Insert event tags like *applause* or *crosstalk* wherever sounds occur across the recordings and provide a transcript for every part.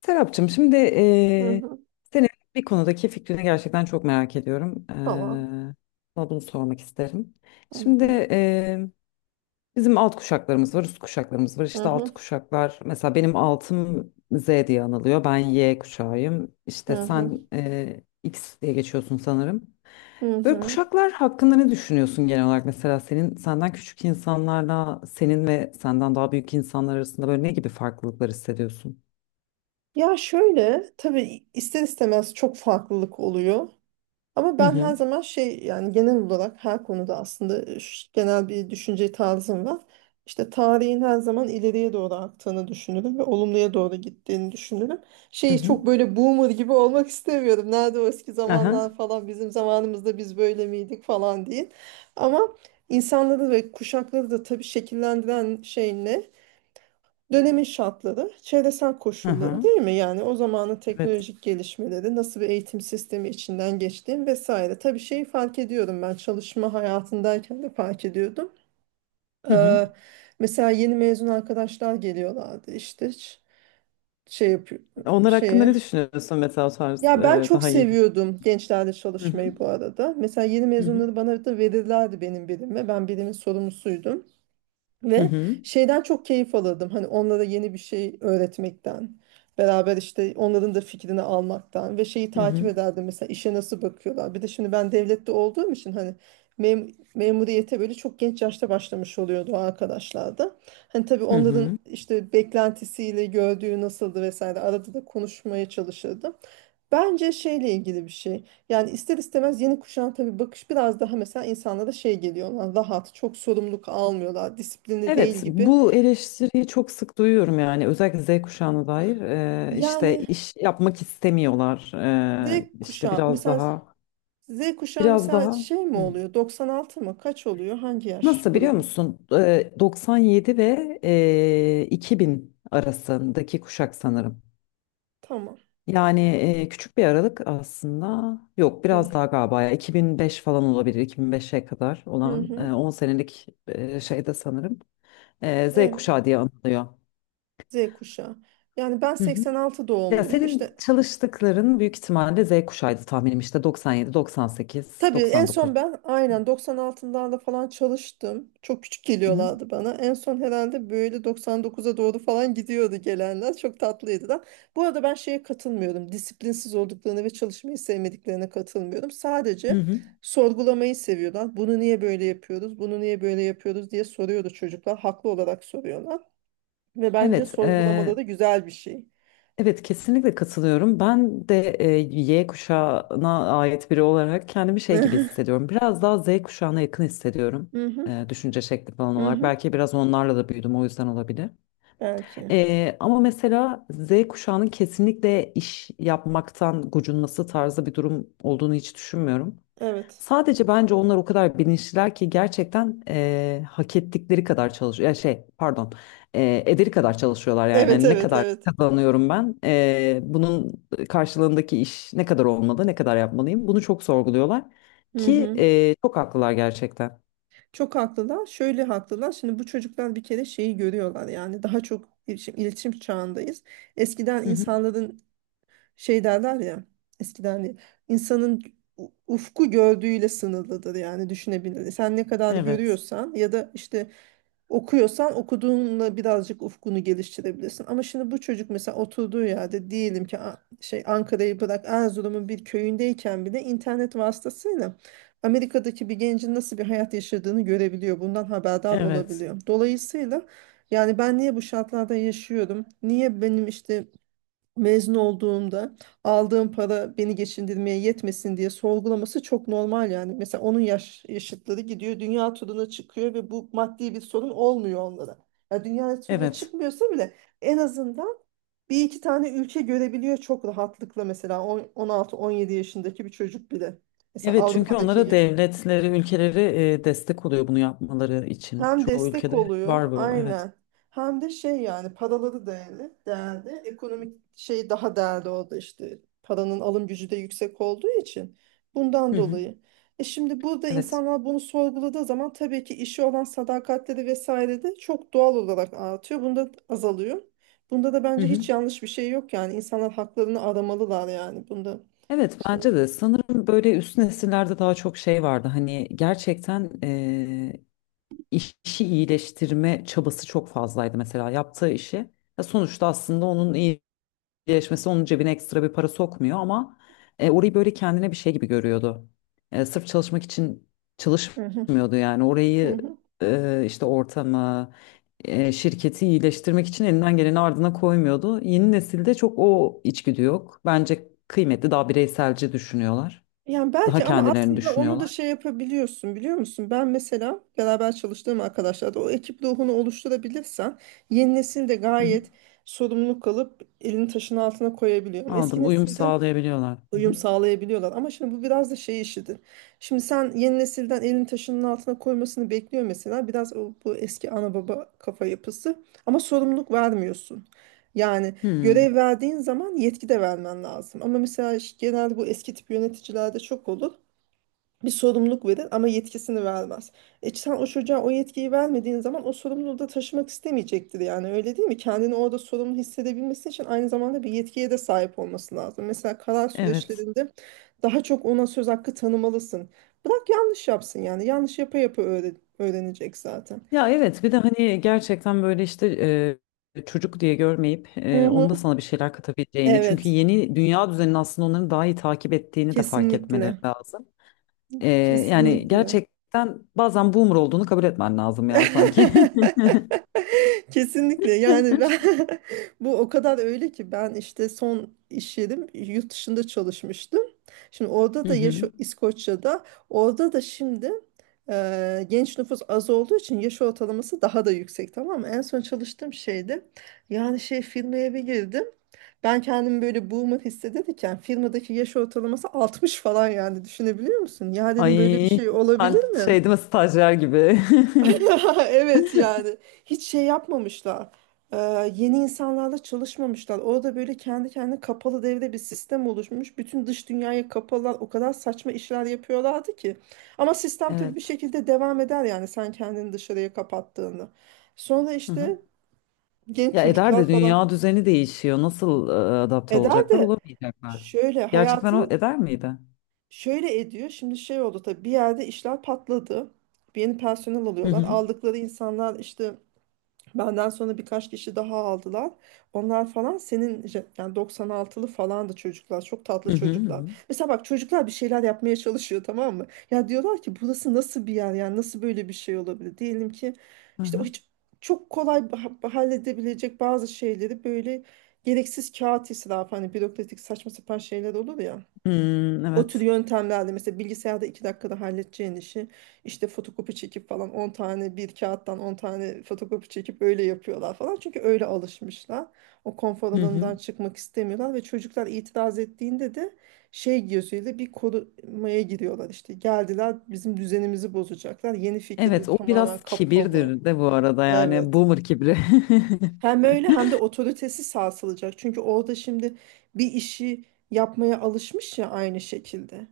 Serapcığım, şimdi Hı hı. senin bir konudaki fikrini gerçekten çok merak ediyorum. Tamam. Sana bunu sormak isterim. Hı Şimdi hı. Bizim alt kuşaklarımız var, üst kuşaklarımız var. Hı İşte alt hı. kuşaklar, mesela benim altım Z diye anılıyor. Ben Y kuşağıyım. Hı İşte hı. sen X diye geçiyorsun sanırım. Hı Böyle hı. kuşaklar hakkında ne düşünüyorsun genel olarak? Mesela senin senden küçük insanlarla senin ve senden daha büyük insanlar arasında böyle ne gibi farklılıklar hissediyorsun? Ya şöyle tabii ister istemez çok farklılık oluyor. Ama Hı ben hı. her zaman şey yani genel olarak her konuda aslında genel bir düşünce tarzım var. İşte tarihin her zaman ileriye doğru aktığını düşünürüm ve olumluya doğru gittiğini düşünürüm. Hı Şey hı. çok böyle boomer gibi olmak istemiyorum. Nerede o eski zamanlar Aha. falan, bizim zamanımızda biz böyle miydik falan değil. Ama insanları ve kuşakları da tabii şekillendiren şey ne? Dönemin şartları, çevresel Hı koşulları hı. değil mi? Yani o zamanın Evet. teknolojik gelişmeleri, nasıl bir eğitim sistemi içinden geçtiğim vesaire. Tabii şeyi fark ediyorum, ben çalışma hayatındayken de fark ediyordum. Hı hı. Ee, mesela yeni mezun arkadaşlar geliyorlardı işte şey yapıyor Onlar hakkında şeye. ne düşünüyorsun mesela, o tarz Ya ben çok daha yeni? seviyordum gençlerle Hı hı. çalışmayı bu arada. Mesela yeni Hı hı. mezunları bana da verirlerdi, benim birime. Ben birimin sorumlusuydum. Hı Ve hı. şeyden çok keyif alırdım. Hani onlara yeni bir şey öğretmekten. Beraber işte onların da fikrini almaktan ve şeyi Hı takip hı. ederdim, mesela işe nasıl bakıyorlar. Bir de şimdi ben devlette olduğum için hani memuriyete böyle çok genç yaşta başlamış oluyordu o arkadaşlar da. Hani tabii Hı onların hı. işte beklentisiyle gördüğü nasıldı vesaire, arada da konuşmaya çalışırdım. Bence şeyle ilgili bir şey. Yani ister istemez yeni kuşağın tabii bakış biraz daha mesela insanlara şey geliyor. "Lan rahat, çok sorumluluk almıyorlar, disiplinli değil" Evet, gibi. bu eleştiriyi çok sık duyuyorum, yani özellikle Z kuşağına dair. İşte Yani iş yapmak istemiyorlar, Z işte kuşağı biraz mesela daha Z kuşağı biraz mesela daha şey mi Hı. oluyor? 96 mı? Kaç oluyor? Hangi yaş Nasıl, biliyor grubu? musun, 97 ve 2000 arasındaki kuşak sanırım. Tamam. Yani küçük bir aralık aslında. Yok, biraz Hı daha galiba, ya 2005 falan olabilir. 2005'e kadar hı. olan Hı. 10 senelik şeyde sanırım. Z Evet. kuşağı diye anılıyor. Z kuşağı. Yani ben Hı hı. 86 Ya doğumluyum. senin İşte çalıştıkların büyük ihtimalle Z kuşağıydı tahminim, işte 97, 98, tabii en 99. son ben aynen 96'larda falan çalıştım. Çok küçük Hı hı. geliyorlardı bana. En son herhalde böyle 99'a doğru falan gidiyordu gelenler. Çok tatlıydı da. Bu arada ben şeye katılmıyorum. Disiplinsiz olduklarına ve çalışmayı sevmediklerine katılmıyorum. Hı Sadece hı. sorgulamayı seviyorlar. Bunu niye böyle yapıyoruz? Bunu niye böyle yapıyoruz diye soruyordu çocuklar. Haklı olarak soruyorlar. Ve bence Evet, e, sorgulamaları güzel bir şey. Evet, kesinlikle katılıyorum. Ben de Y kuşağına ait biri olarak kendimi *laughs* şey gibi Hı hissediyorum. Biraz daha Z kuşağına yakın hissediyorum. hı, hı Düşünce şekli falan hı, olarak. hı hı. Belki biraz onlarla da büyüdüm, o yüzden olabilir. Belki. Ama mesela Z kuşağının kesinlikle iş yapmaktan gocunması tarzı bir durum olduğunu hiç düşünmüyorum. Evet. Sadece bence onlar o kadar bilinçliler ki gerçekten hak ettikleri kadar çalışıyor. Ya şey, pardon, ederi kadar çalışıyorlar yani. Evet, Hani ne evet, kadar evet. kazanıyorum ben, bunun karşılığındaki iş ne kadar olmalı, ne kadar yapmalıyım, bunu çok sorguluyorlar Hı ki hı. Çok haklılar gerçekten. Çok haklılar. Şöyle haklılar. Şimdi bu çocuklar bir kere şeyi görüyorlar. Yani daha çok iletişim çağındayız. Eskiden Hı hı. insanların şey derler ya. Eskiden değil, insanın ufku gördüğüyle sınırlıdır, yani düşünebilir. Sen ne kadar Evet, görüyorsan ya da işte okuyorsan okuduğunla birazcık ufkunu geliştirebilirsin. Ama şimdi bu çocuk mesela oturduğu yerde diyelim ki şey Ankara'yı bırak, Erzurum'un bir köyündeyken bile internet vasıtasıyla Amerika'daki bir gencin nasıl bir hayat yaşadığını görebiliyor. Bundan haberdar evet, olabiliyor. Dolayısıyla yani ben niye bu şartlarda yaşıyorum? Niye benim işte mezun olduğumda aldığım para beni geçindirmeye yetmesin diye sorgulaması çok normal yani. Mesela onun yaşıtları gidiyor dünya turuna çıkıyor ve bu maddi bir sorun olmuyor onlara. Ya dünya turuna evet. çıkmıyorsa bile en azından bir iki tane ülke görebiliyor çok rahatlıkla, mesela 16-17 yaşındaki bir çocuk bile. Mesela Evet, çünkü Avrupa'daki onlara yaş devletleri, ülkeleri destek oluyor bunu yapmaları için. Hem Çoğu destek ülkede oluyor var bu, evet. aynen. Hem de şey, yani paraları değerli, değerli. Ekonomik şey daha değerli orada işte. Paranın alım gücü de yüksek olduğu için. Bundan Hı hı. dolayı. E şimdi burada Evet. insanlar bunu sorguladığı zaman tabii ki işi olan sadakatleri vesaire de çok doğal olarak artıyor. Bunda azalıyor. Bunda da Hı bence hiç hı. yanlış bir şey yok yani. İnsanlar haklarını aramalılar yani. Bunda Evet, şey. bence de sanırım böyle üst nesillerde daha çok şey vardı. Hani gerçekten işi iyileştirme çabası çok fazlaydı, mesela yaptığı işi. Ya sonuçta aslında onun birleşmesi onun cebine ekstra bir para sokmuyor ama orayı böyle kendine bir şey gibi görüyordu. Sırf çalışmak için Hı hı. çalışmıyordu yani, Hı orayı hı. İşte ortamı, şirketi iyileştirmek için elinden geleni ardına koymuyordu. Yeni nesilde çok o içgüdü yok. Bence kıymetli, daha bireyselci düşünüyorlar. Yani Daha belki, ama kendilerini aslında onu da düşünüyorlar. şey yapabiliyorsun biliyor musun? Ben mesela beraber çalıştığım arkadaşlar da, o ekip ruhunu oluşturabilirsen yeni nesil de Hı hı. gayet sorumluluk alıp elini taşın altına koyabiliyor. Ama eski Aldım, uyum nesilde sağlayabiliyorlar. Hı uyum hı. sağlayabiliyorlar. Ama şimdi bu biraz da şey işidir. Şimdi sen yeni nesilden elin taşının altına koymasını bekliyor mesela. Biraz bu eski ana baba kafa yapısı. Ama sorumluluk vermiyorsun. Yani görev Hmm, verdiğin zaman yetki de vermen lazım. Ama mesela işte genelde bu eski tip yöneticilerde çok olur, bir sorumluluk verir ama yetkisini vermez. E sen o çocuğa o yetkiyi vermediğin zaman o sorumluluğu da taşımak istemeyecektir, yani öyle değil mi? Kendini orada sorumlu hissedebilmesi için aynı zamanda bir yetkiye de sahip olması lazım. Mesela karar evet. süreçlerinde daha çok ona söz hakkı tanımalısın. Bırak yanlış yapsın, yani yanlış yapa yapa öğrenecek zaten. Ya evet, bir de hani gerçekten böyle işte çocuk diye görmeyip Hı onun da hı. sana bir şeyler katabileceğini, çünkü Evet, yeni dünya düzenini aslında onların daha iyi takip ettiğini de fark etmeleri kesinlikle lazım. E, Yani kesinlikle. gerçekten bazen boomer olduğunu kabul etmen lazım *laughs* ya, sanki. *laughs* Kesinlikle yani, ben *laughs* bu o kadar öyle ki, ben işte son iş yerim yurt dışında çalışmıştım. Şimdi orada Hı da hı. İskoçya'da, orada da şimdi genç nüfus az olduğu için yaş ortalaması daha da yüksek, tamam mı? En son çalıştığım şeydi, yani şey firmaya bir girdim. Ben kendimi böyle boomer hissedilirken firmadaki yaş ortalaması 60 falan, yani düşünebiliyor musun? Ya dedim, böyle bir Ay, şey ben olabilir mi? şey değil mi, stajyer gibi. *laughs* *laughs* Evet yani hiç şey yapmamışlar. Ee, yeni insanlarla çalışmamışlar. Orada böyle kendi kendine kapalı devre bir sistem oluşmuş. Bütün dış dünyaya kapalı. O kadar saçma işler yapıyorlardı ki. Ama sistem tabii bir Evet. şekilde devam eder, yani sen kendini dışarıya kapattığında. Sonra Hı hı. işte genç Ya eder çocuklar de, falan dünya düzeni değişiyor. Nasıl adapte eder olacaklar, de, olamayacaklar. şöyle Gerçekten o hayatı eder miydi? şöyle ediyor. Şimdi şey oldu tabii, bir yerde işler patladı. Bir yeni personel Hı alıyorlar. hı. Aldıkları insanlar işte. Benden sonra birkaç kişi daha aldılar. Onlar falan senin yani 96'lı falandı çocuklar. Çok tatlı Hı hı. çocuklar. Mesela bak çocuklar bir şeyler yapmaya çalışıyor, tamam mı? Ya diyorlar ki burası nasıl bir yer? Yani nasıl böyle bir şey olabilir? Diyelim ki Hı işte o hı. hiç, çok kolay halledebilecek bazı şeyleri böyle gereksiz kağıt israfı, hani bürokratik saçma sapan şeyler olur ya. Hmm, O tür evet. yöntemlerle mesela bilgisayarda 2 dakikada halledeceğin işi işte fotokopi çekip falan, 10 tane bir kağıttan 10 tane fotokopi çekip öyle yapıyorlar falan. Çünkü öyle alışmışlar. O konfor Hı hı. alanından çıkmak istemiyorlar ve çocuklar itiraz ettiğinde de şey gözüyle, bir korumaya giriyorlar işte. Geldiler, bizim düzenimizi bozacaklar. Yeni Evet, fikirleri o biraz tamamen kapalı. kibirdir de bu arada, yani Evet. boomer kibri. *laughs* Hem öyle hem de otoritesi sarsılacak. Çünkü orada şimdi bir işi yapmaya alışmış ya aynı şekilde.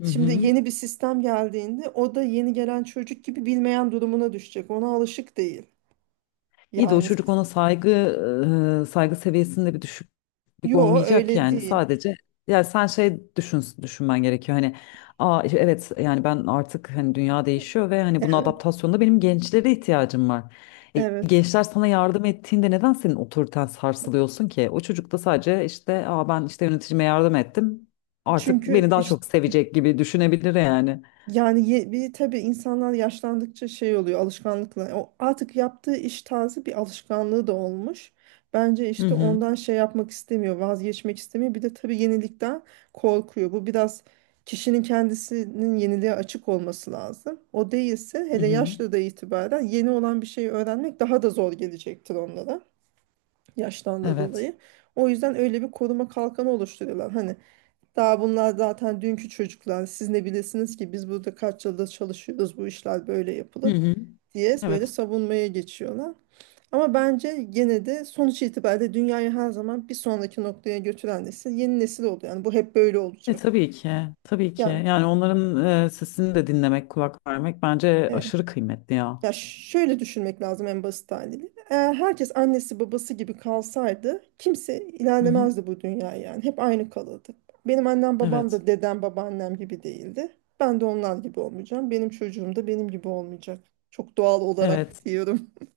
Hı Şimdi hı. yeni bir sistem geldiğinde o da yeni gelen çocuk gibi bilmeyen durumuna düşecek. Ona alışık değil. İyi de o Yani çocuk ona saygı, saygı seviyesinde bir düşüklük yo olmayacak öyle yani, değil. sadece yani sen şey düşün, düşünmen gerekiyor hani, aa işte evet, yani ben artık hani dünya değişiyor ve hani buna adaptasyonda benim gençlere ihtiyacım var. Evet. Gençler sana yardım ettiğinde neden senin otoriten sarsılıyorsun ki? O çocuk da sadece işte, aa ben işte yöneticime yardım ettim, artık Çünkü beni daha işte çok sevecek gibi düşünebilir yani. yani bir tabii insanlar yaşlandıkça şey oluyor, alışkanlıkla. O artık yaptığı iş tarzı bir alışkanlığı da olmuş. Bence Hı işte hı. ondan şey yapmak istemiyor, vazgeçmek istemiyor. Bir de tabii yenilikten korkuyor. Bu biraz kişinin kendisinin yeniliğe açık olması lazım. O değilse, Hı hele hı. yaşlı da itibaren yeni olan bir şeyi öğrenmek daha da zor gelecektir onlara, yaştan da Evet. dolayı. O yüzden öyle bir koruma kalkanı oluşturuyorlar. Hani daha bunlar zaten dünkü çocuklar. Siz ne bilesiniz ki, biz burada kaç yıldır çalışıyoruz, bu işler böyle Hı yapılır hı. diye böyle Evet. savunmaya geçiyorlar. Ama bence gene de sonuç itibariyle dünyayı her zaman bir sonraki noktaya götüren nesil yeni nesil oldu. Yani bu hep böyle E olacak. tabii ki, tabii ki. Yani Yani onların sesini de dinlemek, kulak vermek bence e, aşırı kıymetli ya. ya şöyle düşünmek lazım en basit haliyle. Eğer herkes annesi babası gibi kalsaydı kimse Hı hı. ilerlemezdi bu dünya yani. Hep aynı kalırdı. Benim annem babam Evet, da dedem babaannem gibi değildi. Ben de onlar gibi olmayacağım. Benim çocuğum da benim gibi olmayacak. Çok doğal evet, olarak diyorum. *laughs*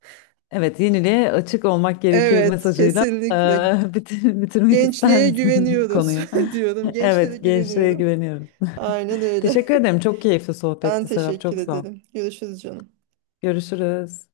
evet. Yeniliğe açık olmak gerekir Evet, mesajıyla kesinlikle. *laughs* Bitirmek ister Gençliğe misin *laughs* güveniyoruz konuyu? *laughs* diyorum. Gençlere Evet, gençliğe güveniyorum. güveniyorum. Aynen *laughs* öyle. Teşekkür ederim. *laughs* Çok keyifli Ben sohbetti, Serap. teşekkür Çok sağ ol. ederim. Görüşürüz canım. Görüşürüz.